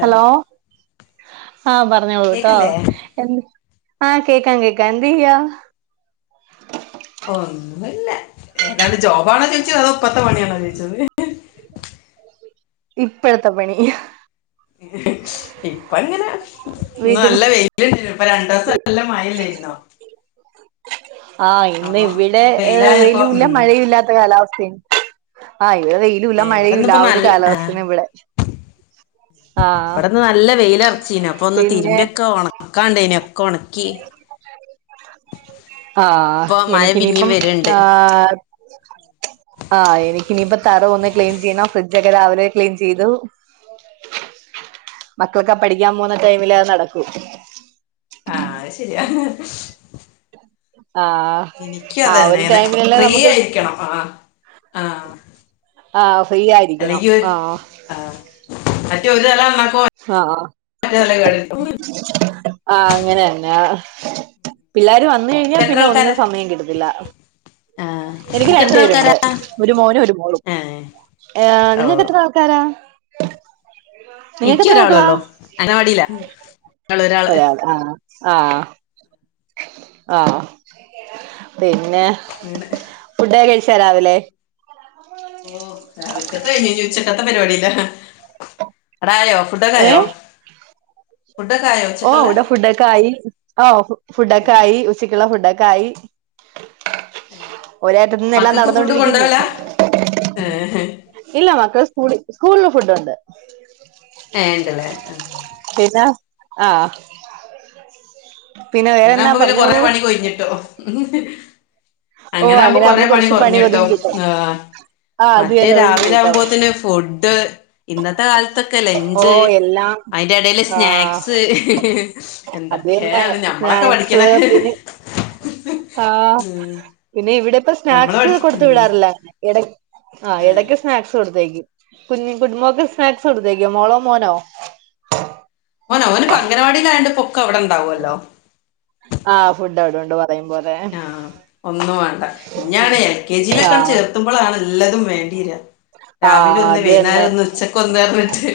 Hello ആ പറഞ്ഞോളൂ കേട്ടോ കേക്കില്ലേ എന്ത് ആഹ് കേക്കാൻ കേക്കാൻ എന്ത് ചെയ്യ ന്നല്ല ഏതാണ്ട് ജോബാണോ ചോയിച്ചത് അതോ ഇപ്പത്ത പണിയാണോ ചോദിച്ചത് ഇപ്പോഴത്തെ പണി ഇപ്പ ഇങ്ങനെ വീട്ടു നല്ല വെയിലുണ്ട ഇപ്പ രണ്ട് രസം നല്ല മഴ ആല്ലേന്നോ ആഹ് ഇന്ന് ഇവിടെ ഇന്ന് വെയിലായപ്പോ ഉം വെലൂല്ല മഴ ഇല്ലാത്ത കാലാവസ്ഥയ ആ അ വെയിലുംല്ല ഏ മഴയുല്ല ഇവിടെന്നിപ്പോ ആ ഒരു നല്ല ആ കാലാവസ്ഥന്ന് ഇവിടെ ആഹ് ഇവിടെന്ന് നല്ല വെയില ഇറച്ചീന അപ്പൊ ഒന്ന് പിന്നെ തിരുമ്പിയൊക്കെ ഓണം നനൊക്കെ ഉണക്കി ആഹ് ഇപ്പൊ മഴ എനിക്ക് പിന്നേം ഇനിപ്പം വരുണ്ട് ആഹ് ആഹ് നി ഇനിയിപ്പ തറോ ഒന്ന് ക്ലീൻ ചെയ്യണോ ഫ്രിഡ്ജ്ക്കെ രാവിലെ ക്ലീൻ ചെയ്തു മക്കളൊക്കെ പഠിക്കാൻ പോുന്ന ടൈമില് നടക്കും ആഹ് അത് ശെരിയാ ആഹ് എനിക്ക് ആ ഒരു അതന്നെന്നെ ടൈമിലല്ലേ ഫ്രീ നമുക്ക് ആയിരിക്കണം ആഹ് ആഹ് ആഹ് ഫ്രീ ആയിരിക്കണം ആഹ് ആ മറ്റേ ഒരു തലന്നാക്കുമ്പോ ആഹ് മറ്റേ തലകോട് വരുത്തും ആഹ് അങ്ങനെന്നെ പിള്ളേരും വന്ന് ന്ന കഴിഞ്ഞാൽ എത്ര പിന്നെ ആൾക്കാരാ ഒന്നിനന് സമയം കിടുത്തില്ല ആഹ് എനിക്ക് നിനക്ക് രണ്ടു എത്ര ആൾക്കാരാ പേരുണ്ട് ഒരു മോനും ഒരു മോളും ഏഹ് ഏ ഓ നിങ്ങൾക്ക് എത്ര ആൾക്കാരാ നിങ്ങൾക്ക് എനിക്ക് എത്ര മക്കള ഒരാളൊള്ളൂ അംഗനവാടിയില ഒരാള് ഒ ആ ആഹ് ആഹ് പിന്നെ അങ്ങനെ ഫുഡ് കഴിച്ചാ രാവിലെ ഓ രാവിലത്തെത്തെ കഴിഞ്ഞ് ചോിച്ചക്കത്തെ പരിപാടില്ല ടായോ ഫുഡൊക്കായോ ഓ ഇവിടെ ഫുഡൊക്കെ ആയി ഓ ഫുഡൊക്കെ ആയി ഉച്ചക്കുള്ള ഫുഡൊക്കെ കായി ഒരറ്റ ത്തി ന്ന് എല്ലാം മക്കൾക്ക് ഫുഡ് നടന്നോണ്ടിരിക്കുന്നു കൊണ്ടോവലാ ഏഹ് ഇല്ല മക്കള സ്കൂ സ്കൂൾ ഫുഡ് ഉണ്ട് ഏണ്ടല്ലേ ആ ആ അങ്ങനെ ആകുമ്പോ പിന്നെ കൊറെഞപണി പൊയ്കിട്ടും ഓ അങ്ങനെ ആകുമ്പോ കൊറെ പണി കുറച്ച് ഒതുങ്ങി കുറഞ്ഞിട്ടും കിട്ടും ആ ആ അത് മറ്റേ തന്നെ ഒഴിഞ്ഞു രാവിലെ കിട്ടും ആകുമ്പോ തന്നെ ഫുഡ് ഇന്നത്തെ കാലത്തൊക്കെ ഓ ലഞ്ച് എല്ലാം അതിന്റെ ഇടയില് ആ സ്നാക്സ് അത് തന്നെ എന്തൊക്കെയാണ് ഞ സ്നാക്സ് പിന്നെ ആ ഉം ഇന്ന ഇവിടെ ഇപ്പ നമ്മള് സ്നാക്സ് കൊടുത്ത പഠിക്കുന്ന വിടാറില്ല ഇടക് ആ ഏഹ് ഇടയ്ക്ക് സ്നാക്സ് കൊടുത്തേക്കും കുഞ്ഞ കുഞ്ഞുമോൾക് സ്നാക്സ് കൊടുതയ്ക്കോ മോള മോന ഓന ഓന് അംഗനവാടി കണ്ട് പൊക്ക അവിടെണ്ടാവല്ലോ ആ ഫുഡ് അവിടുണ്ട് പറയും പോലെ ആ ഒന്നും വേണ്ട ഞൻ എൽ കെ ജി ആ യിലൊക്കെ ചേർത്തുമ്പോളാ ണല്ലോ നല്ലതും വേണ്ടിയിരാ ആ രാവിലെ ഒന്ന് അത് തന്നെ വൈകുന്നേരം ഒന്ന് ഉച്ചക്ക ഒന്ന് വന്നിട്ട്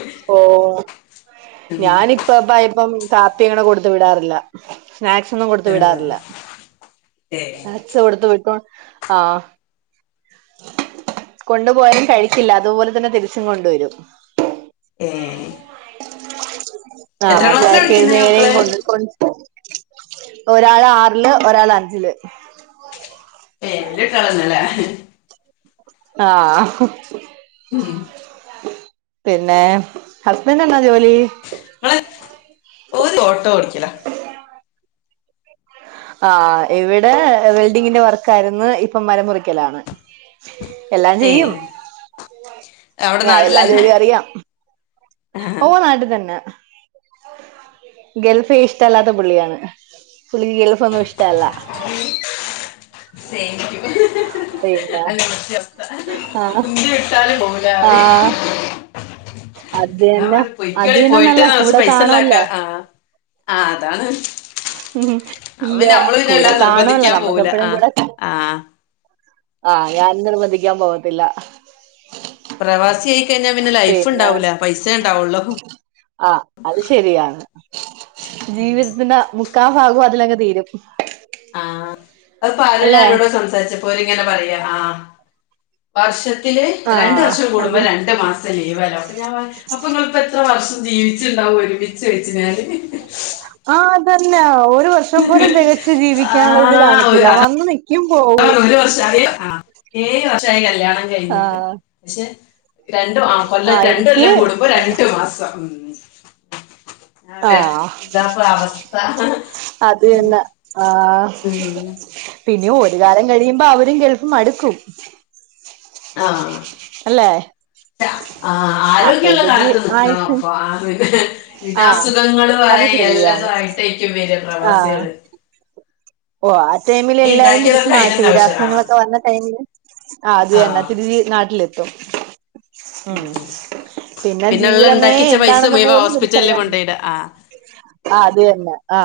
ഞാനിപ്പം ബയപ്പം കാപ്പി ഇങ്ങനെ കൊടുത്ത വിടാറില്ല സ്നാക്സ്സൊന്നും കൊടുത്ത് ഏഹ് വിടാറില്ല ഏഹ് സ്നാക്ക്സ് കൊട്ത്ത് വിട്ടു ആ കൊണ്ടുപോയാലും കഴിക്കില്ല അതുപോലെ തന്നെ തിരിച്ചും കൊണ്ടുവരും ഏ ആ അക്ക നേരെയയും മക്കള് കൊണ്ട് കൊണ്ട് ഒരാള് ആറില് ഒരാള് അഞ്ചില് പേരല്ട്ടന്നല്ല ആ മ്മ് പിന്നെ ഹസ്ബൻറ് എന്നാ ജോലി ഇങ്ങള് ഓര് ഓട്ടോ ഓടിക്കല ആ ഇവിടെ വെൽഡിങ്ങിന്റെ വർക്ക ആയിരുന്നു ഇപ്പൊ മരം മുറിക്കലാണ് എല്ലാം ഏ ചെയ്യും അവിടെ എല്ലാ നാട്ടിലന്നെ ജോലിയും അറിയാം ആഹ് ഓ നാടി ത ഗൾഫ് ഇഷ്ടല്ലാത്ത പുള്ളിയാണ് പുള്ളി ഗഫ ഒന്നും ഇഷ്ട അല്ല സ [inaudible] അല്ല ആഹ് കുന്തിയ ഇട്ടാല് പോല ആഹ് അതന്നെ പൊയ്ക്കോളി പോയിട്ട് അതീന്നന്നല്ല കുറച് കൂടെ പൈസണ്ടാക്ക കാണൂല്ല ആ അതാണ് ഉ അപ്പ ഇല്ല പിന്നെ നമ്മള് പിന്നെ കൂടെ വല്ലാതെ കാണല്ലോ നിർബന്ധിക്കാൻ നമ്മുക്ക് പോവൂല എപ്പഴും ആഹ് കൂടെ ആഹ് ആ അതാണ് ഞാനും നിർബന്ധിക്കാൻ പോവത്തില്ല പ്രവാസി ആയി കഴിഞ്ഞാൽ പിന്നെ ലൈഫ് ഉണ്ടാവൂല പൈസ ഉണ്ടാവുള്ളൂ ആ അത് ശരിയാണ് ജീവിതത്തിന്റെ മുക്കാ ഭാഗവും അതിലങ്ങു തീരും ആ അപ്പൊ അരു ഞാൻ അല്ലെ ഇവിടെ സംസാരിച്ചപ്പോര് ഇങ്ങനെ പറയാ ആ വർഷ തില് രണ്ട ആഹ് വർഷം അത് കൂടുമ്പോ രണ്ട് മാസം ലീവ് ലോ ഞാൻ അപ്പ നിങ്ങൾഇപ്പ എത്ര വർഷം ജീവിച്ചുണ്ടാവും ഒരുമിച്ച് വെച്ചാഞാല് ആ അതല്ലേ ഒരു വർഷം പോലും തികച്ചു ആ ജീവിക്കാനുള്ളത് ഒരു- കാണത്തില്ല അതാ വന്ന നിക്ക് ഒരു വർഷായി ആ ഏഴ് വർഷമായി കല്യാണം [unintelligible] ആഹ് പക്ഷേ രണ്ട് കൊല്ലം ആഹ് രണ്ട് എനിക്ക് കൊല്ലം കൂടുമ്പോ രണ്ടു മാസം. അതെയ ആഹ് ഇതാപ്പൊ അവസ്ഥ. അത്ന്നാ ആഹ് ഉം. പിന്നെ ഒരുകാലം കഴിയുമ്പോ അവരുംഗൾഫ് മടുക്കും. ആഹ് അല്ലേ. ആആരോഗ്യമുള്ള കാലത്ത് നിക്കണം ആയിഷ് അപ്പൊ ആ ആഹ് അസുഖങ്ങള്....... അത് ല്ലത ശരിയാണ് ആയിട്ടേക്കും വര് ആഹ് പ്രവാസികള് ഓ ആ ടൈമിൽ നീ എല്ലാരും തിരിച്ച് ഉണ്ടാക്കിയതൊക്കെ നാട്ടു അതിന് ആവശ്യം ആ വിരാസങ്ങളൊക്കെ വന്ന ടൈമില് ആ അത് തന്നാ തിരി നാട്ടിലെത്തും ഉം പിന്നെ ഉള്ള ജീവിതമേ ഉണ്ടാക്കിച്ച പൈസ എന്താണെന്ന് മുഴുവൻ പോലും ഹോസ്പിറ്റലിൽ അവർക്കറിയാ കൊണ്ടുപോയിട ആ ആ അത തന്നെ ആ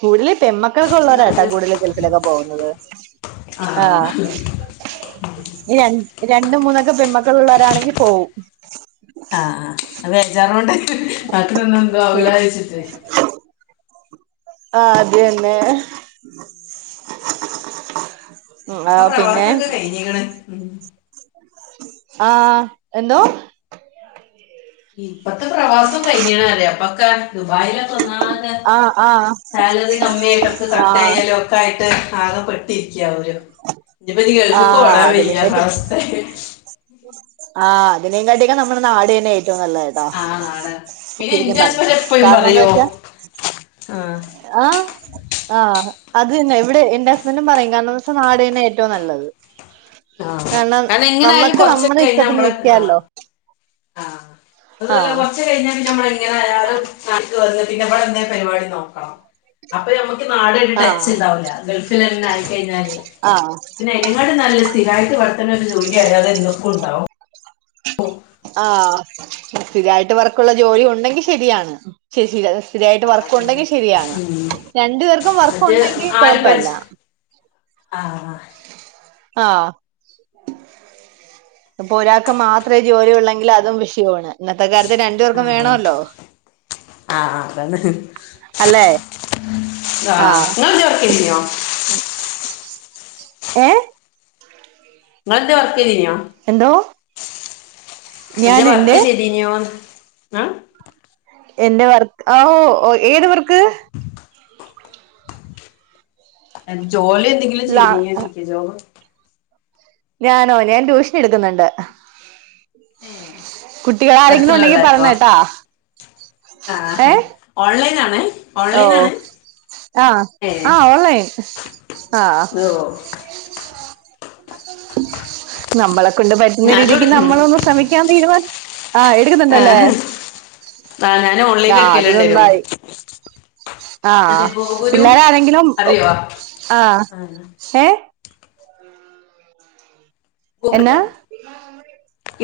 കൂടുതൽ പെമക്കളൊക്കെ ഉള്ളവരട്ടാ അങ്ങനെ. കൂടുതൽ ഗൾഫിലൊക്കെ പോകുന്നത്...... ആ ആഹ രണ്ട് മൂന്നൊക്കെ പെമക്കള് ഉള്ളവരാണെങ്കിൽ പോവും ആ ബേജാറോണ്ട് നാട്ടില് നിന്ന എന്തും ആവൂല വിചാരിച്ചിട്ട് ആ അത് തന്നെ ആഹ് പിന്നെ പ്രവാസം ഒക്കെ കഴിഞ്ഞിക്കണ് ആഹ് എന്തോ ഇപ്പത്തെ പ്രവാസം കഴിഞ്ഞാണ് അല്ലേ ഇപ്പൊക്കെ ദുബായിലൊക്കെ ഒന്നാകെ ആഹ് ആഹ് സാലറി കമ്മിയ ആയിട്ടൊക്കെ കട്ട് ആഹ് ചെയയ്യാലും ഒക്കെ ആയിട്ട് ആകെപ്പെെട്ടിരിക്കയാ അവര് ഇനിപ്പൊ ഇനി ഗൾഫ് ആഹ് ഓടാൻ വയ്യാ അതിനെകാട്ടി അവസ്ഥ ആഹ് അതിനെക്കാട്ടും കാട്ടിയൊക്കെ നമ്മുടെ നാട് തന്നെ ഏറ്റവും നല്ലത്ട്ടോ..... ആഹ് നാടാണ് പിന്നെ ശരിക്കും എന്റെ പറഞ്ഞോ ഹസ്ബൻഡ് എപ്പഴും കാരണംന്ന് പറയോ വെച്ചാ ആഹ് ആ ആ അതു തന്നെ ഇവിടെ എൻ്റെ ഹസ്ബഡും പറയും കാരണംന്ന് വെച്ചാ നാടുതന്നെയാ ഏറ്റവും നല്ലത് ആഹ് കാരണം എങ്ങനെ ആയാലും നമ്മക്ക് നമ്മുടെ ഇഷ്ടത്തിന് നിക്കാല്ലോ ആ അതുവല്ല ആഹ് കുറച്ച് കഴിഞ്ഞാലും ഞമ്മള് [unintelligible] കാരണം അതുവല്ല പിന്നെവിടെ എന്തേ പരിപാടി നോക്കണം അപ്പൊ ഞമ്മ നാടുവായിട്ട് ടച്ച് ആഹ് ഉണ്ടാവില്ല ഗൾഫിലങ്ങനെ ആയി കഴിഞ്ഞാല് ആഹ് പിന്നെ അയിനെ കാട്ടിലും നല്ലത് [unintelligible] ത് വളർത്തണേ ഒരു ജോലി [unintelligible] എന്നേക്കും ണ്ടാവും ആ ഇതായിട്ട് വർക്കുള്ള ജോലി ഉണ്ടെങ്കി ശരിയാണ് ശരി ശരി അതു ശരിയായിട്ട് ആ വർക്ക് അതന്നെ ഉണ്ടെങ്കിൽ ശരിയാണ് ഉം രണ്ടു പേർക്കും മറ്റേ വർക്കുണ്ടെങ്കി കൊഴപ്പേല്ല ആ അഹ് ആ അപ്പൊ ഒരാൾക്ക് മാത്രമേ ജോലി ഉള്ളെങ്കിൽ അതും വിഷയമാണ് ഇന്നത്തെ കാലത്ത് രണ്ടു പേർക്കും ആഹ് വേണല്ലോ ആഹ് അതാണ് അല്ലേ ആ ആഹ് നിങ്ങളെന്തേ വർക്ക് ചെയ്തീനോ ഏ ങ്ങൾൻ്റെ വർക്ക് കഴിഞ്ഞോ എന്തോ എന്റെ വർക്ക് ചെയ്തീനോന്ന് ആ എൻ്റെ വർക്ക് ആ ഓ ഏത് വർക്ക് ജോലി എന്തെങ്കിലും ലാ ചെയ്തിന്നേ [unintelligible] ഞാനോ ഞാൻ ട്യൂഷൻ എടുക്കുന്നുണ്ട്. ഏഹ് കുട്ടികൾ ആരെങ്കിലും അടുത്തുള്ള ഉണ്ടെങ്കി പറഞ്ഞ പിള്ളേർക്കോ കേട്ടാ. ആഹ് ഓൺലൈൻ ആ ഓ ആ ഏഹ് ആ ഓൺലൈൻ. ആ ഓ നമ്മളെ കൊണ്ട് പറ്റുന്ന ഞാനും രീതിക്ക് എടുക്കും നമ്മളൊന്ന് ശ്രമിക്കാൻ തീരുമാ ആഹ് എടുക്കുന്നുണ്ടല്ലേ ആഹ് ആഹ് ഞാൻ ആ ഓൺലൈനിൽ അത് എടുക്കലുണ്ടായിരുന്നു നന്നായി. ആ മറ്റേ ഗോകുലു പിള്ളേര് ആരെങ്കിലും അറിയോ ആ എ എന്നാ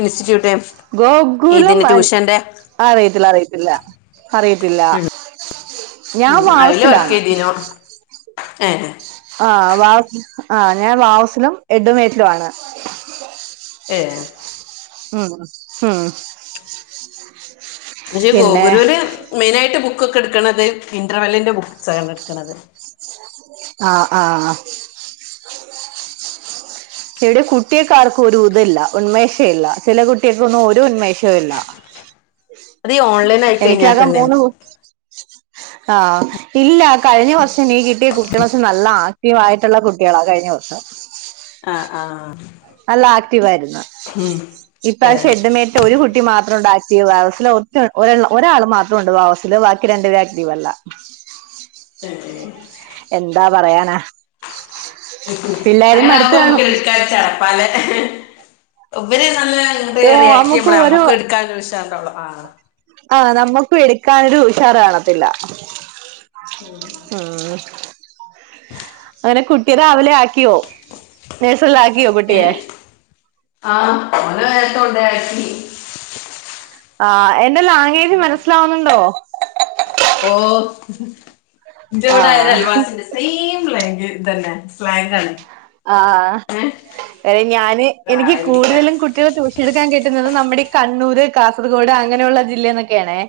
ഇൻസ്റ്റിറ്റ്യൂട്ട് ഗോഗുലം ഇതിന്റെ ട്യൂഷന്റെ അറിയത്തില്ല അറിയത്തില്ല. അറിയത്തില്ല ഉം ഞാൻ വാർസിലാണ്. ഏ ആ വ ആഹ് ഞാൻ വാവസിലും എഡുമേറ്റിലു ആണ്. ഏ മ് മ് പക്ഷേ ഈ ഗോഗുരുന് മെയിനായിട്ട് ബുക്കൊക്കെ എടുക്കണത് ഇന്റർവെല്ലിന്റെ ബുക്ക്സണ് എടുക്കണത് ആ ആഹ് ഇവിടെ കുട്ടികക്കാർക്കും ഒരു ഇതല്ല ഉന്മേഷ ഇല്ല ചില കുട്ടികൾക്കൊന്നും ഒരു ഉന്മേഷവും ഇല്ല. അത് ഈ ഓൺലൈൻ ആയി കഴിഞ്ഞാൽ എനിക്കാകെ തന്നെ മൂന്ന് ആ ഇല്ല കഴിഞ്ഞ വർഷം നീ കിട്ടിയ കുട്ടികളോക്കെ നല്ല ആക്റ്റീവ് ആയിട്ടുള്ള കുട്ടികളാ കഴിഞ്ഞ വർഷം. ആ ആഹ് ക്ടീവായിരുന്നു ഉം ഇാ പ്രാവശ്യം ഏഹ് എൻ്റെ [unintelligible] ഒരു കുട്ടി മാത്രണ്ട് വാവസല് ഒറ്റ ഒരള് ഒരാള് മാത്രം ഉണ്ട് വാവാസില് ബാക്കി രണ്ട് പേര് ആക്ടീവല്ല. ഉ എന്താ പറയാനാ പിള്ളേരും അങ്ങനെ മടുത്ത് കാണും. [unintelligible] ഇവര് നല്ല റിയ ഓ റിയാക്ട് നമുക്ക് ചെയ്യുമ്പോളേ ഓരോ നമ്മുക്കും എടുക്കാ നൊരു ഉഷാറ്ണ്ടാവൊളു ആ ആ നമ്മുക്കു എടുക്കാനൊരു ഉഷാർ കാണത്തില്ല മ് അങ്ങനെ കുട്ടി രാവിലെ ആ ആക്കിയോ നഴ്സറില്ലാക്കിയോ കുട്ടിയെ? ആ ഓനെ നേരത്തെ കൊണ്ടയാക്കി. ആ എന്റെ ലാഗോജ് അങ്ങനെ മനസ്സിലാവുന്നുണ്ടോ? ഓ ജെവിടെ ഒരു ആഹ് അയൽവാസിണ്ട് സെയിം ഇതെന്നെ സ്ലാഗണ്. ആആ വ ഞാന് എനിക്ക് ആയിരിക്കാം കൂടുതലും കുട്ടികൾ ട്യൂഷൻ എടുക്കാൻ കിട്ടുന്നത് നമ്മുടെഈ കണ്ണൂർ കാസർഗോഡ് അങ്ങനെയുള്ള ജി ല്ലേ നൊക്കെയാണെ.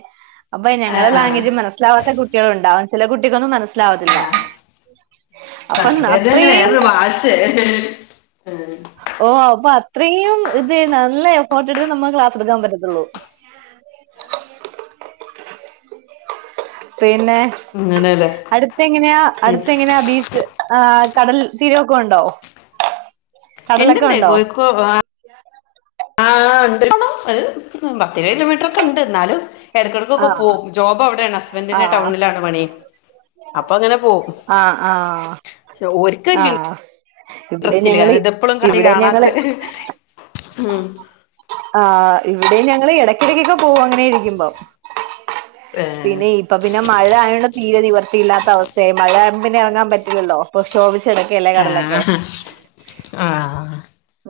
അപ്പ ആ ഞങ്ങള ലാംഗ്വേജ് ആ മനസിലവാത്ത കുട്ടികളുണ്ടാവും ചെല കുട്ടിക്കൊന്നും മ ആഹ് അപ്പൊ കണ്ടത് തന്നെ അത്രയും വേറൊരു ഭാശ ഓ അ പ ഇത്രയും ഇത് നല്ല എഫേട്ട് എടുത്ത് നമ്മക്ക് ക്ലാസ് എടുക്കാൻ പറ്റത്തുള്ളൂ. പിന്നെ അങ്ങനെയല്ലേ അടുത്തെങ്ങനെയാ അടുത്തെ എങ്ങനെയാ ബീച്ച് ആ് കടൽ തീരാക്കെ ഒണ്ടോ? ഇണ്ട് ഇണ്ട് കോഴിക്കോട് ആ ഉണ്ട് അത് ഏഴ് കിലോമീറ്റർ ഒക്കെ ഉണ്ട് എന്നാലും ഇടക്കിടക്കൊക്കെ ആഹ് പോവും ജോബ് അവിടെയാണ് ഹസ്ബൻറിന്റെ ടൗണിലാണ് പണി. അപ്പൊ അങ്ങനെ പോകും ആ ആ പക്ഷെ ഓർക്ക് ആ വലിയ [unintelligible] ഇതെപ്പോഴും കണി കാണാത്ത ഞങ്ങള് ഉ ആ് ഇവിടെ ഞങ്ങള് ഇടക്കിടകൊക്കെ പോ അങ്ങനെ ഇരിക്കുമ്പ ഏഹ് പിന്നെ ഇപ്പ പിന്നെ മഴ ആയ തീരെ നിവർത്തിയില്ലാത്ത അവസ്ഥയായി മഴാവുമ്പ പിനെ ഇറങ്ങാൻ പറ്റില്ലല്ലോ അ ചടക്കല്ലേ കടലൊക്കെ ആഹ് ആഹ്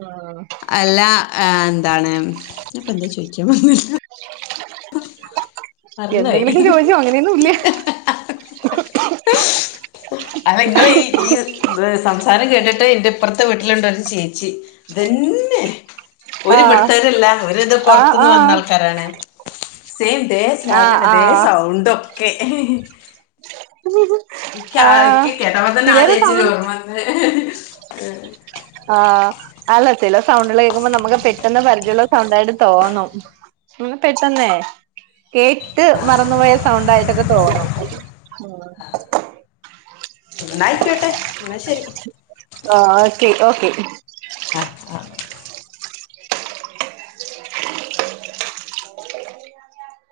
ആഹ് അല്ല ആ എന്താണ് ഇപ്പൊ എന്താ ചോദിക്കാൻ വന്നല്ലോ? മറന്നോയി എന്തെങ്കിലൊക്കെ ചോദിച്ചോ അങ്ങനെയൊന്നും ഇല്ല. അ നിങ്ങളെ ഈ ഈ ഇ സംസാരം കേട്ടിട്ട് എൻന്റെ ഇപ്പുറത്തെ വീട്ടിലുണ്ടായിരുന്നു ചേ ഒർ ആഹ് ഇവിടുത്തെരല്ല അവരി ഇത് ആഹ് പുറത്തുന്ന് വന്ന ആഹ് ആൾക്കാരാണ് തെ സ്ലാഗൻ ആഹ് ന്നേ തെ ആഹ് സൗണ്ട് ഒക്കെ ആഹ് ക്ക് കേട്ട്പ തന്നെ ആ ചിലര് ചേച്ചീനെ സൗണ്ട് ഓർമ്മ വന്ന ആഅല്ല ചില സൗണ്ടില് കേൾക്കുമ്പോ നമുക്ക് പെട്ടെന്ന് പരിചയയുള്ള സൗണ്ട ആയിട്ട് തോന്നും ഇ പെട്ടെന്ന കേട്ട് മറന്നുപോയ സൗണ്ട ആയിട്ടൊക്കെ തോന്നും നന്നായിക്കോട്ടെ എന്ന ശരി ആ ഓക്കെ ഓക്കെ